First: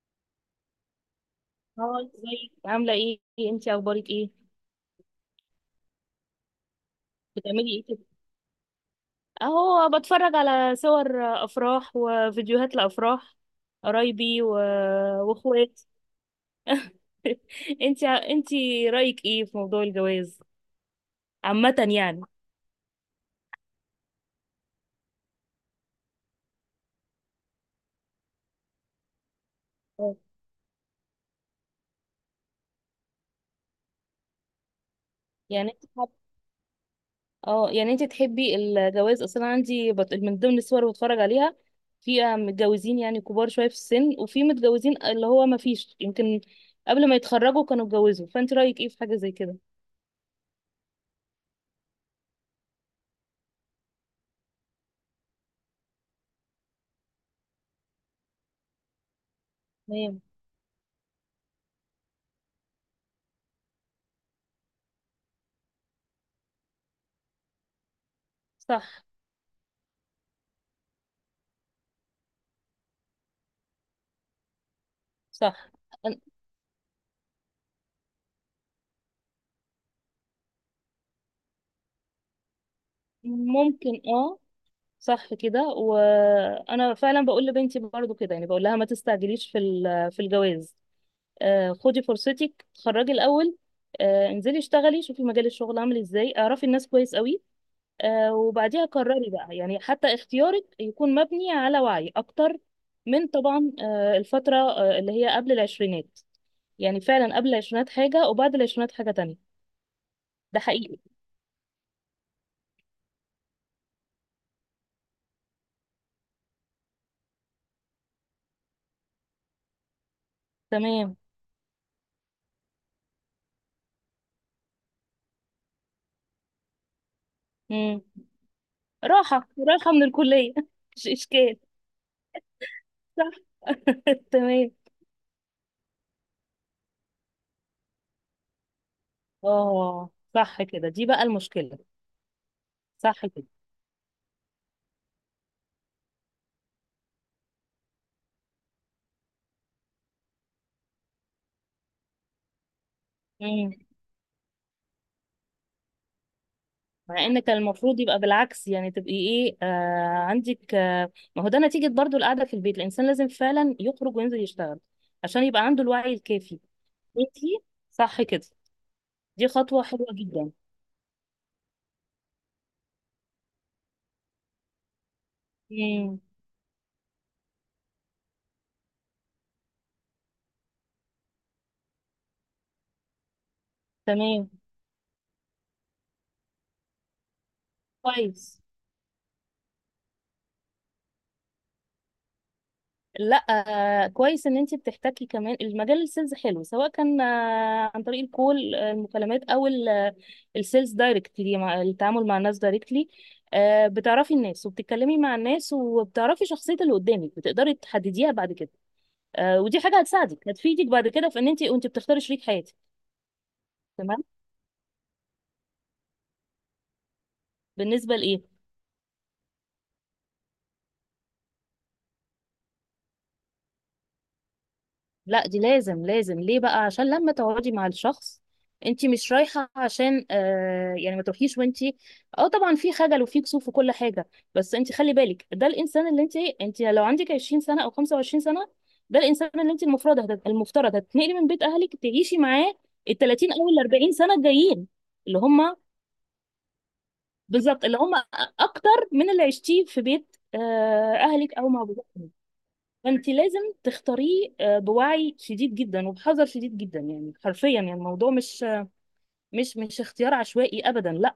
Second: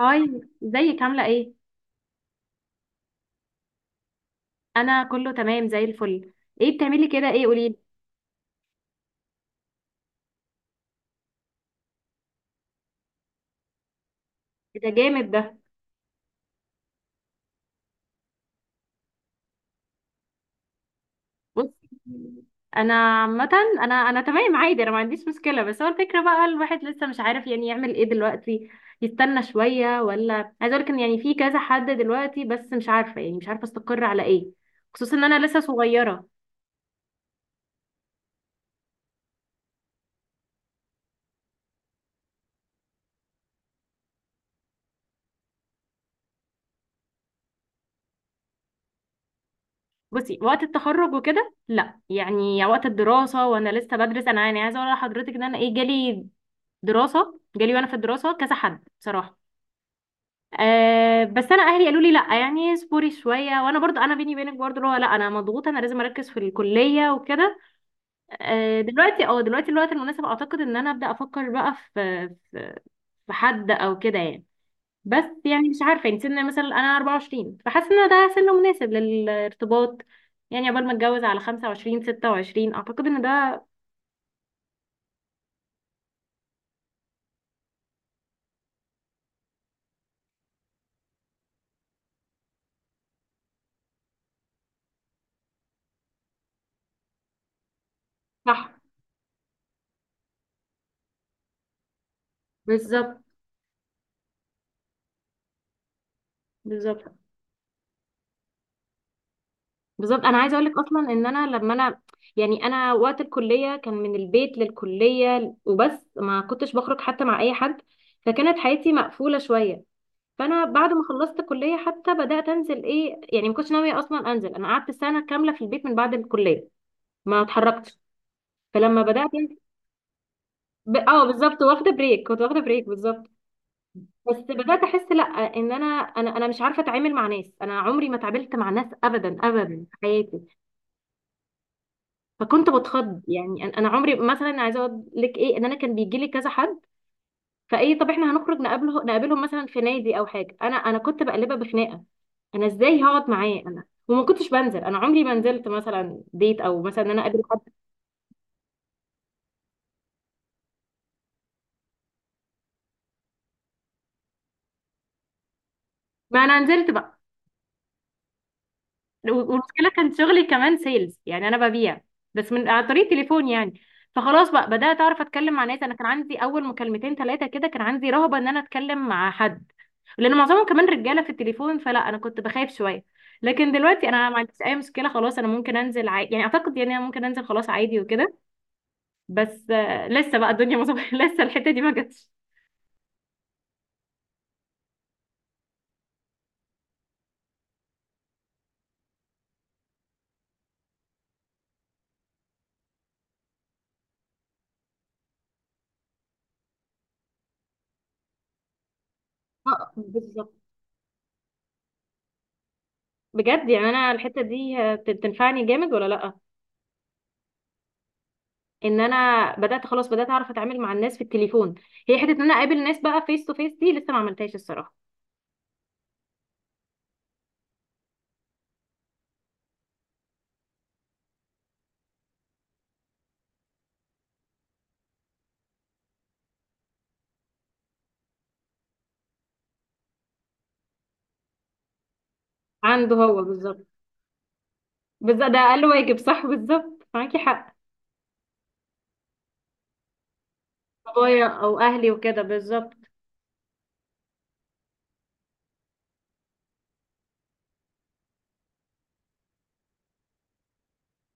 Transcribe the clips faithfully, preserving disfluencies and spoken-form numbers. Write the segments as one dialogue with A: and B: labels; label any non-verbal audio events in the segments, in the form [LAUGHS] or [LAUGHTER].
A: هاي، ازيك عاملة ايه؟
B: اه ازيك عاملة ايه؟ انتي اخبارك ايه؟
A: انا كله تمام زي الفل. ايه بتعملي كده، ايه
B: بتعملي
A: قوليلي.
B: ايه كده؟ اهو بتفرج على صور افراح وفيديوهات لافراح قرايبي و...
A: ده جامد ده.
B: واخوات. [LAUGHS] انتي انتي رأيك ايه في موضوع الجواز عامة
A: بصي،
B: يعني؟
A: انا عامة انا انا تمام عادي، انا ما عنديش مشكلة، بس هو الفكرة بقى الواحد لسه مش عارف يعني يعمل ايه دلوقتي، يستنى شوية
B: اه.
A: ولا. عايزة اقولك ان يعني في كذا حد دلوقتي، بس مش عارفة يعني مش عارفة استقر على ايه. خصوصا ان انا لسه
B: يعني انت حب...
A: صغيرة.
B: اه، يعني انت تحبي الجواز اصلا؟ عندي بت... من ضمن الصور اللي بتفرج عليها في آه، متجوزين يعني كبار شوية في السن، وفي متجوزين اللي هو ما فيش، يمكن قبل ما يتخرجوا كانوا اتجوزوا. فانت رأيك ايه في حاجة زي كده؟
A: بصي وقت التخرج وكده لا، يعني وقت الدراسة وانا لسه بدرس، انا يعني عايزة اقول لحضرتك ان انا ايه جالي. دراسة جالي وانا في الدراسة كذا حد بصراحة.
B: تمام.
A: أه، بس انا اهلي قالوا لي لا، يعني اصبري شويه، وانا برضو انا بيني وبينك برضو اللي هو لا، انا مضغوطه، انا لازم اركز في الكليه وكده. أه
B: صح.
A: دلوقتي اه دلوقتي الوقت المناسب، اعتقد ان انا ابدا افكر بقى في في, في حد او كده يعني. بس يعني
B: صح.
A: مش عارفه،
B: أن-
A: يعني سن مثلا انا اربعة وعشرين، فحاسه ان ده سن مناسب للارتباط. يعني قبل ما اتجوز على خمسة وعشرين، ستة وعشرين، اعتقد ان ده
B: ممكن اه. صح كده، وانا فعلا بقول لبنتي برضو كده، يعني بقول لها ما تستعجليش في ال- في الجواز. آه، خدي فرصتك اتخرجي الاول. آه، انزلي اشتغلي، شوفي مجال الشغل عامل ازاي، اعرفي الناس كويس قوي. آه،
A: صح.
B: وبعديها قرري بقى، يعني حتى اختيارك يكون مبني على وعي اكتر
A: بالظبط،
B: من طبعا آه، الفترة آه، اللي هي قبل العشرينات. يعني
A: بالظبط.
B: فعلا قبل العشرينات حاجة وبعد العشرينات حاجة تانية.
A: بالظبط انا عايزه
B: ده
A: اقول لك
B: حقيقي.
A: اصلا ان انا لما انا، يعني انا وقت الكليه كان من البيت للكليه وبس، ما كنتش بخرج حتى مع اي حد، فكانت حياتي مقفوله شويه. فانا بعد ما
B: تمام.
A: خلصت كليه حتى بدات انزل، ايه يعني ما كنتش ناويه اصلا انزل، انا قعدت سنه كامله في البيت من بعد الكليه. ما اتحركتش.
B: مم.
A: فلما بدات
B: راحة
A: أنزل-
B: راحة من الكلية [LAUGHS]
A: ب...
B: مش
A: اه
B: إشكال.
A: بالظبط، واخده بريك، كنت واخده بريك بالظبط.
B: صح. [LAUGHS]
A: بس
B: تمام.
A: بدات احس لا، ان انا انا انا مش عارفه اتعامل مع ناس، انا عمري ما اتعاملت مع ناس ابدا ابدا في
B: اه،
A: حياتي.
B: صح كده، دي بقى المشكلة.
A: فكنت بتخض،
B: صح كده.
A: يعني انا أنا عمري مثلا عايزه اقول لك ايه، ان انا كان بيجي لي كذا حد، فايه طب احنا هنخرج نقابله نقابلهم مثلا في نادي او حاجه، انا انا كنت بقلبها بخناقه. انا ازاي هقعد معاه
B: مم.
A: انا، وما كنتش بنزل، انا عمري ما نزلت مثلا ديت او مثلا ان انا
B: مع ان
A: اقابل
B: كان
A: حد.
B: المفروض يبقى بالعكس، يعني تبقي ايه آه عندك آه ما هو ده نتيجة برضو القعدة في البيت، الانسان لازم فعلا يخرج وينزل يشتغل عشان يبقى عنده الوعي
A: ما
B: الكافي.
A: انا نزلت بقى.
B: انتي صح كده، دي خطوة
A: والمشكله
B: حلوة
A: كان شغلي
B: جدا.
A: كمان سيلز، يعني انا ببيع بس من عن طريق تليفون يعني. فخلاص بقى بدات اعرف اتكلم مع ناس، انا كان
B: مم.
A: عندي اول مكالمتين ثلاثه كده كان عندي رهبه ان انا اتكلم مع حد، لان معظمهم كمان رجاله في التليفون، فلا انا كنت بخاف شويه. لكن دلوقتي انا ما
B: تمام.
A: عنديش اي مشكله، خلاص انا ممكن انزل عادي، يعني اعتقد يعني انا ممكن انزل خلاص عادي وكده.
B: كويس.
A: بس آه، لسه بقى الدنيا مظبوطه [LAUGHS] لسه الحته دي ما جاتش.
B: لا. آه، كويس ان انت بتحتكي كمان، المجال السيلز حلو، سواء كان آه، عن طريق الكول آه، المكالمات او ال- آه، السيلز دايركتلي، مع التعامل مع الناس دايركتلي. آه، بتعرفي الناس وبتتكلمي مع الناس، وبتعرفي شخصية اللي قدامك، بتقدري تحدديها بعد كده. آه، ودي
A: آه،
B: حاجة هتساعدك،
A: بالظبط.
B: هتفيدك بعد كده في ان انت وانت بتختاري شريك حياتك.
A: بجد يعني انا
B: تمام.
A: الحته دي آه، بت- بتنفعني جامد ولا لا.
B: بالنسبة لايه؟
A: ان انا بدات خلاص بدات اعرف اتعامل مع الناس في التليفون. هي حته ان انا اقابل ناس بقى فيس تو فيس، دي لسه ما عملتهاش الصراحه.
B: لا دي لازم، لازم ليه بقى؟ عشان لما تقعدي مع الشخص انت مش رايحه عشان آه يعني، ما تروحيش وانت، اه طبعا في خجل وفي كسوف وكل حاجه، بس انت خلي بالك ده الانسان اللي انت انت لو عندك عشرين سنه او خمسة وعشرين سنه، ده الانسان اللي انت المفروض هت- المفترض هتتنقلي من بيت اهلك تعيشي معاه
A: عنده
B: ال
A: هو
B: تلاتين او ال
A: بالظبط.
B: اربعين سنه الجايين. اللي
A: بالظبط، ده
B: هم
A: اقل واجب، صح، بالظبط معاكي حق.
B: بالظبط، اللي هم اكتر من اللي عشتيه في بيت آه
A: بابايا
B: اهلك او
A: او
B: مع.
A: اهلي وكده بالظبط.
B: فانت لازم تختاريه آه، بوعي شديد جدا وبحذر شديد جدا، يعني حرفيا يعني الموضوع مش، مش مش اختيار عشوائي ابدا، لا.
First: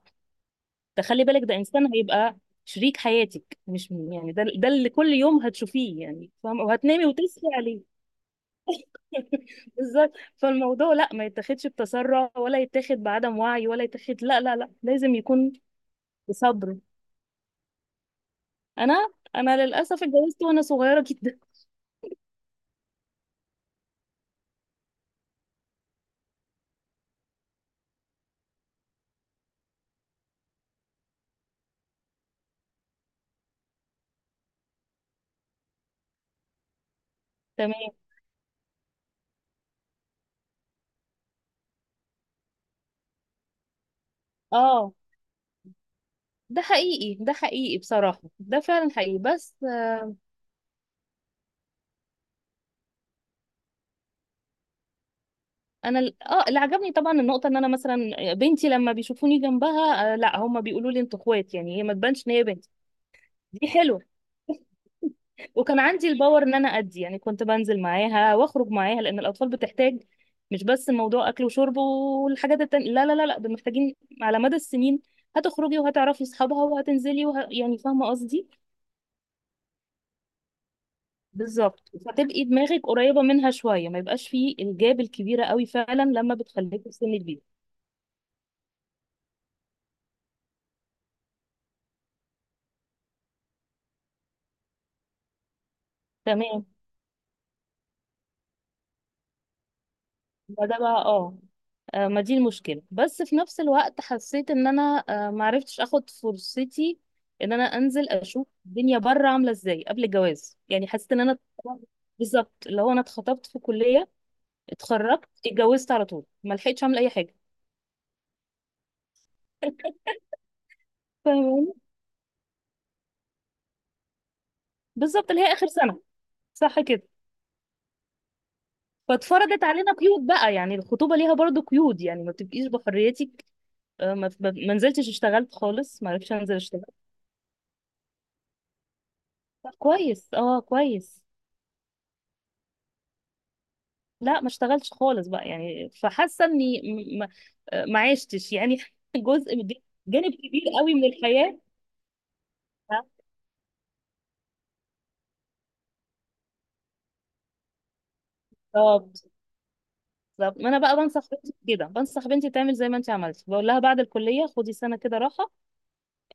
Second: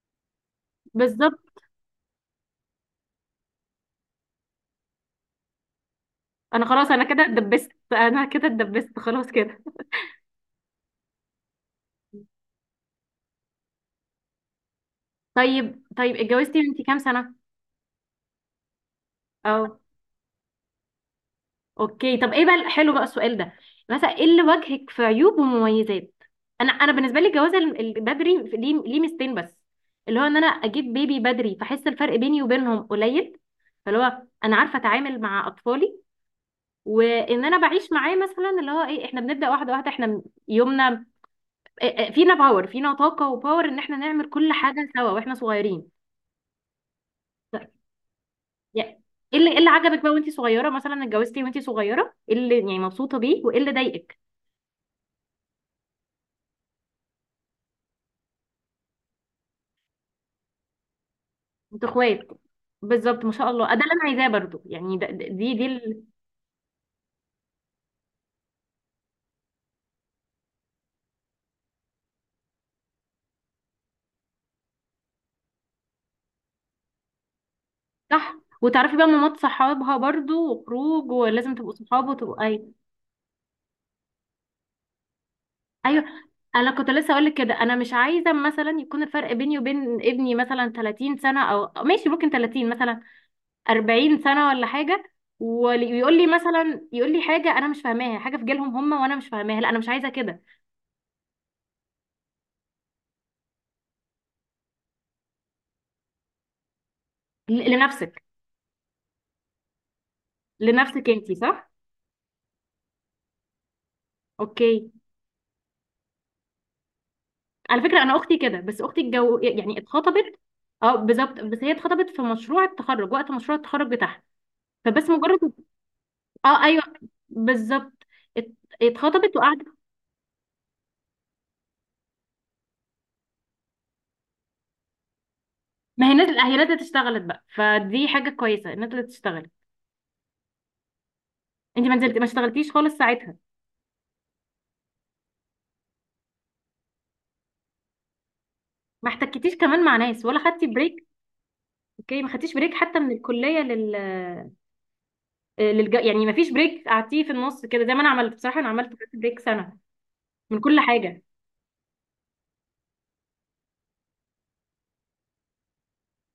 B: تخلي بالك ده
A: بالظبط،
B: انسان هيبقى شريك حياتك، مش يعني ده ده اللي كل يوم هتشوفيه يعني، فاهمه،
A: انا خلاص انا
B: وهتنامي
A: كده
B: وتصحي
A: اتدبست،
B: عليه.
A: انا كده اتدبست خلاص كده.
B: [LAUGHS] بالظبط. فالموضوع لا، ما يتاخدش بتسرع، ولا يتاخد بعدم وعي، ولا يتاخد، لا لا لا، لازم يكون
A: طيب طيب، اتجوزتي
B: بصبر.
A: وانتي كام سنه؟
B: انا، انا
A: اه،
B: للاسف اتجوزت وانا صغيره جدا.
A: اوكي. طب ايه بقى حلو بقى السؤال ده، مثلا ايه اللي وجهك في عيوب ومميزات. انا انا بالنسبه لي الجواز ال- ال- بدري ليه، ليه ميزتين بس، اللي هو ان انا اجيب بيبي بدري فاحس الفرق بيني وبينهم قليل، فاللي هو انا عارفه اتعامل مع اطفالي. وان
B: [LAUGHS]
A: انا
B: تمام.
A: بعيش معاه مثلا اللي هو ايه، احنا بنبدا واحده واحده، احنا م- يومنا إيه- إيه، فينا باور، فينا طاقه وباور ان احنا نعمل كل حاجه
B: اه،
A: سوا واحنا صغيرين.
B: ده حقيقي، ده
A: ف-
B: حقيقي بصراحه، ده فعلا
A: يا-
B: حقيقي،
A: ايه اللي،
B: بس.
A: ايه اللي عجبك بقى وانتي صغيره، مثلا اتجوزتي وانتي صغيره ايه اللي يعني مبسوطه بيه وايه اللي ضايقك.
B: انا ال- اه اللي عجبني طبعا النقطه ان انا مثلا بنتي لما بيشوفوني جنبها آه لا، هم بيقولوا لي انتوا اخوات، يعني هي
A: انتوا
B: ما تبانش
A: اخوات.
B: ان هي بنتي.
A: بالظبط، ما شاء الله.
B: دي
A: آه، ده اللي
B: حلوه.
A: انا عايزاه برضو، يعني ده ده- دي دي
B: وكان
A: ال-
B: عندي الباور ان انا ادي، يعني كنت بنزل معاها واخرج معاها، لان الاطفال بتحتاج، مش بس موضوع اكل وشرب والحاجات التانية، لا لا لا لا، دول محتاجين على مدى السنين. هتخرجي وهتعرفي اصحابها، وهتنزلي وه... يعني فاهمه
A: صح.
B: قصدي.
A: وتعرفي بقى مامات صحابها برضو، وخروج، ولازم تبقوا
B: بالظبط،
A: صحاب وتبقوا
B: فتبقي
A: اي.
B: دماغك قريبه منها شويه، ما يبقاش فيه الجاب الكبيره قوي فعلا
A: ايوه،
B: لما
A: انا
B: بتخليكي
A: كنت
B: في
A: لسه
B: سن
A: اقول لك
B: كبير.
A: كده، انا مش عايزه مثلا يكون الفرق بيني وبين ابني مثلا ثلاثين سنه او أو ماشي، ممكن ثلاثين مثلا، أربعين سنه ولا حاجه، ويقول لي
B: تمام.
A: مثلا يقول لي حاجه انا مش فاهماها، حاجه في جيلهم هم وانا مش فاهماها، لا انا مش عايزه كده.
B: ما ده بقى اه، آه، ما دي المشكلة، بس في نفس الوقت حسيت ان انا آه، معرفتش اخد فرصتي ان انا
A: ل-
B: انزل
A: لنفسك،
B: اشوف الدنيا بره عاملة ازاي قبل الجواز، يعني
A: لنفسك
B: حسيت ان
A: انتي
B: انا
A: صح.
B: بالظبط، اللي هو انا اتخطبت في كلية،
A: اوكي.
B: اتخرجت، اتجوزت على طول، ما لحقتش اعمل اي حاجة.
A: على فكرة أنا أختي كده، بس أختي الجو يعني اتخطبت. اه بالظبط، بس هي
B: فاهماني؟
A: اتخطبت في مشروع التخرج، وقت مشروع التخرج بتاعها. فبس
B: بالظبط، اللي هي
A: مجرد.
B: اخر سنة.
A: اه
B: صح
A: ايوه
B: كده.
A: بالظبط. ات- اتخطبت
B: فاتفرضت
A: وقعدت.
B: علينا قيود بقى، يعني الخطوبة ليها برضو قيود، يعني ما بتبقيش بحريتك. آه، ما ما- ما نزلتش اشتغلت خالص،
A: ما
B: ما
A: هي
B: عرفتش
A: نزلت،
B: انزل
A: هي نزلت
B: اشتغل.
A: اشتغلت بقى، فدي حاجة كويسة، نزلت اشتغلت.
B: طب كويس، اه كويس.
A: انت ما نزلت، ما اشتغلتيش خالص ساعتها.
B: لا ما اشتغلتش خالص بقى، يعني فحاسه اني م- م- ما عشتش يعني،
A: ما
B: [LAUGHS]
A: احتكتيش
B: جزء من-
A: كمان مع ناس،
B: جانب
A: ولا
B: كبير
A: خدتي
B: قوي من
A: بريك.
B: الحياه.
A: اوكي، ما خدتيش بريك حتى من الكلية لل للج... يعني ما فيش بريك قعدتيه في النص كده زي ما انا عملت، بصراحة انا عملت
B: بالظبط.
A: بريك سنة
B: بالظبط،
A: من
B: ما انا
A: كل
B: بقى بنصح
A: حاجة.
B: بنتي كده، بنصح بنتي تعمل زي ما انت عملتي، بقول لها بعد الكليه خدي سنه كده راحه،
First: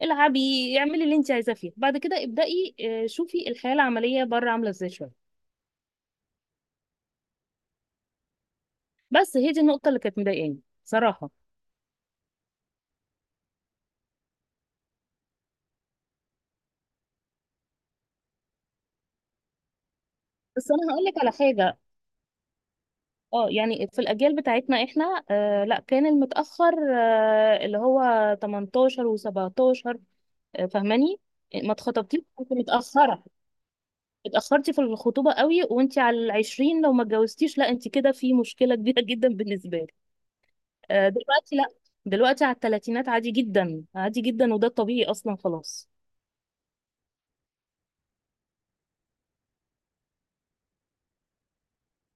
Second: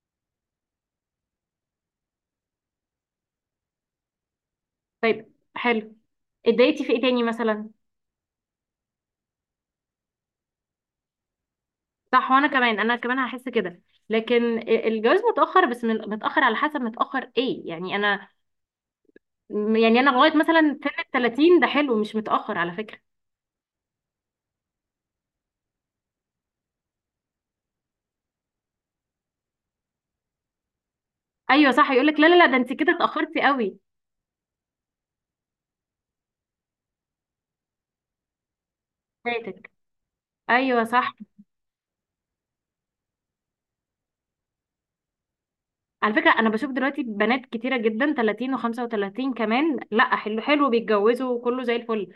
B: العبي، اعملي اللي انت عايزاه، فيه بعد كده ابدأي. آه، شوفي الحياه العمليه بره عامله ازاي شويه.
A: طيب حلو، اتضايقتي في ايه تاني مثلا.
B: بس هي دي النقطه اللي كانت مضايقاني صراحه.
A: صح، وانا كمان، انا كمان هحس كده. لكن الجواز متاخر، بس من- متاخر على حسب، متاخر ايه يعني، انا يعني انا لغايه
B: بس
A: مثلا سن
B: انا هقول
A: ال
B: لك على
A: تلاتين ده
B: حاجه،
A: حلو، مش متاخر على فكره.
B: اه يعني في الاجيال بتاعتنا احنا آه لا، كان المتاخر آه اللي هو تمنتاشر و17. آه فاهماني؟
A: ايوه
B: ما
A: صح، يقول لك
B: اتخطبتيش
A: لا لا لا،
B: كنت
A: ده انت كده
B: متاخره،
A: اتاخرتي قوي،
B: اتاخرتي في الخطوبه قوي، وانت على العشرين لو ما اتجوزتيش، لا انت كده في مشكله كبيره [LAUGHS] جدا
A: فاتك.
B: بالنسبه لك.
A: ايوه
B: آه
A: صح.
B: دلوقتي لا، دلوقتي على الثلاثينات عادي جدا، عادي جدا، وده الطبيعي اصلا خلاص.
A: على فكره انا بشوف دلوقتي بنات كتيره جدا ثلاثين و35 كمان، لا حلو حلو، بيتجوزوا وكله زي الفل.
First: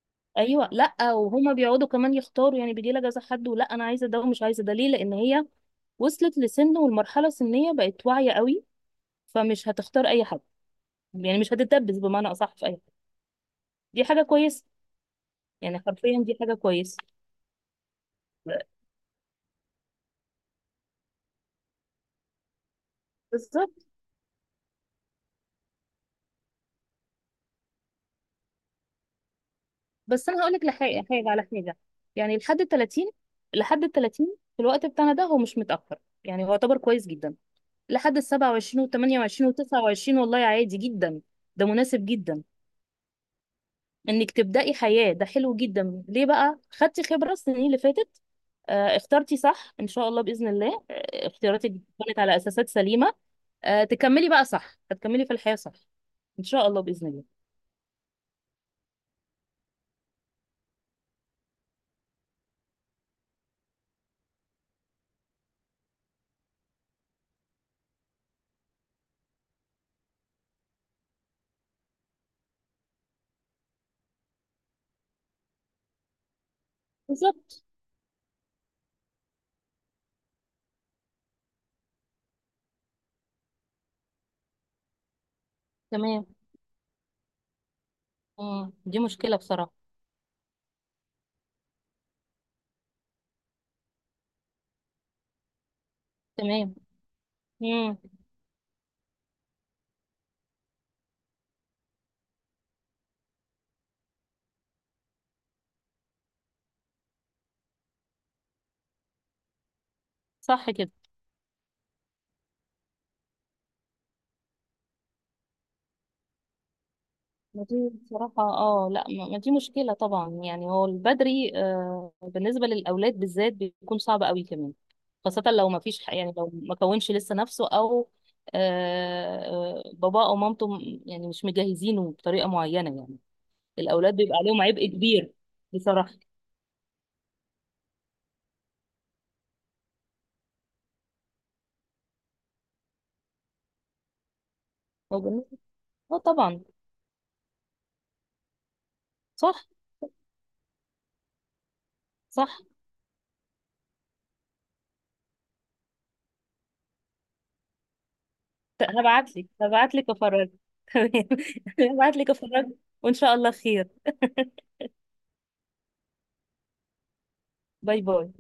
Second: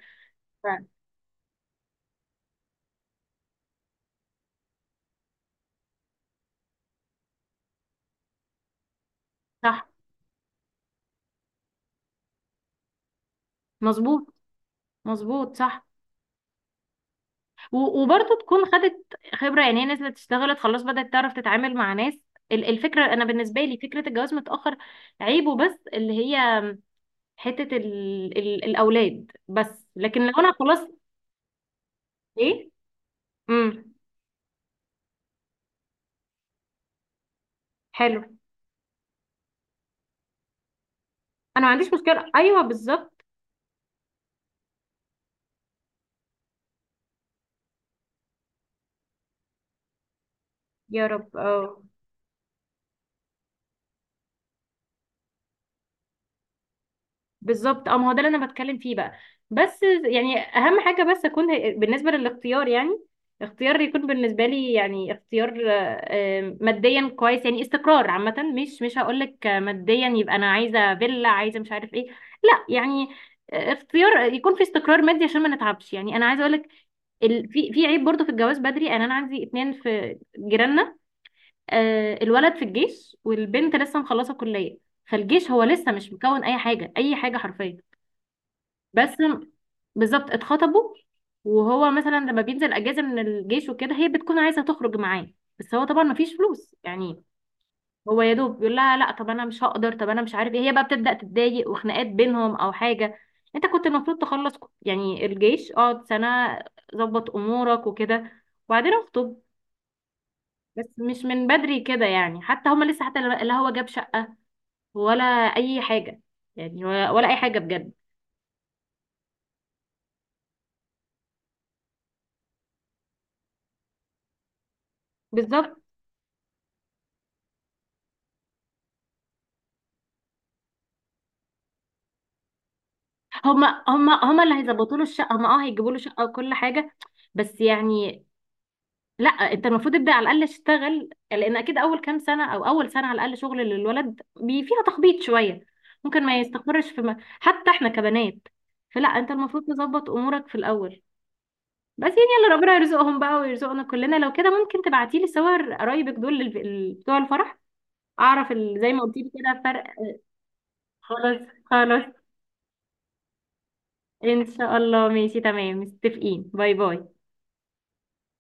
A: ف-
B: ايوه، لا وهما بيقعدوا كمان يختاروا، يعني بيجي لها كذا حد، ولا انا عايزه ده ومش عايزه ده، ليه؟ لان هي وصلت لسن والمرحله السنيه بقت واعيه قوي، فمش
A: صح،
B: هتختار اي حد، يعني مش هتتدبس بمعنى اصح في اي حد. دي حاجه
A: مظبوط،
B: كويسه،
A: مظبوط
B: يعني
A: صح.
B: حرفيا دي حاجه كويسه.
A: و- وبرضه، تكون خدت خبرة، يعني هي نزلت اشتغلت خلاص بدأت تعرف تتعامل مع ناس. ال- الفكرة، أنا بالنسبة لي
B: بالظبط.
A: فكرة الجواز متأخر، عيبه بس اللي هي حتة ال ال الأولاد بس. لكن
B: بس
A: لو
B: انا
A: أنا
B: هقول لك،
A: خلاص.
B: لحاجه حاجه على حاجه، يعني لحد ال
A: إيه؟
B: تلاتين، لحد ال
A: امم.
B: ثلاثين في الوقت بتاعنا ده هو مش متاخر، يعني هو يعتبر كويس جدا، لحد ال
A: حلو،
B: سبعة وعشرين وال تمانية وعشرين وال تسعة وعشرين والله عادي جدا.
A: أنا
B: ده
A: ما عنديش
B: مناسب
A: مشكلة،
B: جدا
A: أيوه بالظبط.
B: انك تبداي حياه، ده حلو جدا، ليه بقى؟ خدتي خبره السنين اللي فاتت، آه، اخترتي صح ان شاء الله باذن الله،
A: يا
B: آه،
A: رب
B: اختياراتك
A: اه.
B: كانت على اساسات سليمه، آه تكملي بقى صح، هتكملي في الحياة صح ان شاء الله بإذن الله.
A: بالظبط اه، ما هو ده اللي انا بتكلم فيه بقى. بس يعني اهم حاجه بس اكون، بالنسبه للاختيار يعني، اختيار يكون بالنسبه لي، يعني اختيار آه، آه، ماديا كويس، يعني استقرار عامه، مش مش هقول لك ماديا يبقى انا عايزه فيلا، عايزه مش عارف ايه، لا يعني، آه، اختيار يكون في استقرار مادي عشان ما نتعبش، يعني انا عايزه اقول لك ال...
B: بالظبط.
A: في في عيب برضه في الجواز بدري، يعني انا عندي اتنين في جيراننا. آه الولد في الجيش والبنت لسه مخلصه كليه، فالجيش هو لسه مش
B: تمام.
A: مكون اي حاجه، اي حاجه حرفيا.
B: مم. دي
A: بس
B: مشكلة بصراحة.
A: بالظبط اتخطبوا، وهو مثلا لما بينزل اجازه من الجيش وكده، هي بتكون عايزه تخرج معاه، بس هو طبعا مفيش فلوس
B: تمام.
A: يعني.
B: مم.
A: هو يا دوب بيقول لها لا، طب انا مش هقدر، طب انا مش عارف ايه، هي بقى بتبدا تتضايق وخناقات بينهم او حاجه. انت كنت المفروض تخلص ك- يعني الجيش، اقعد سنه، ظبط امورك وكده، وبعدين اخطب.
B: صح
A: بس
B: كده.
A: مش من بدري كده، يعني حتى هما لسه، حتى لا هو جاب شقه ولا اي حاجه، يعني ولا ولا اي حاجه
B: ما دي
A: بجد.
B: بصراحة اه، لا، ما ما دي مشكلة طبعا، يعني هو البدري آه بالنسبة للأولاد بالذات بيكون صعب قوي كمان، خاصة لو ما
A: بالظبط،
B: فيش ح- يعني لو ما كونش لسه نفسه، أو آه آه، باباه أو مامته م- يعني مش مجهزينه بطريقة معينة يعني.
A: هما
B: الأولاد
A: هما
B: بيبقى
A: هما اللي
B: عليهم عبء
A: هيظبطوا له
B: كبير
A: الشقه، هما اه هيجيبوا له
B: بصراحة.
A: شقه وكل حاجه. بس يعني لا، انت المفروض تبدا على الاقل تشتغل، لان اكيد اول كام سنه او اول سنه على الاقل شغل للولد بي فيها
B: هو
A: تخبيط
B: بالنسبة-
A: شويه،
B: اه
A: ممكن ما
B: طبعا.
A: يستقرش في م... حتى احنا كبنات، فلا انت المفروض
B: صح.
A: تظبط امورك في الاول. بس يعني يلا
B: صح.
A: ربنا يرزقهم بقى ويرزقنا كلنا. لو كده ممكن تبعتي لي صور قرايبك دول للف- ال- بتوع الفرح، اعرف ال... زي ما قلتي لي
B: هبعت لك
A: كده فرق.
B: هبعت لك افرجك. [LAUGHS]
A: خلاص،
B: تمام،
A: خلاص.
B: هبعت لك افرجك وان شاء الله خير.
A: ان شاء الله، ماشي تمام، متفقين، باي باي.
B: باي باي.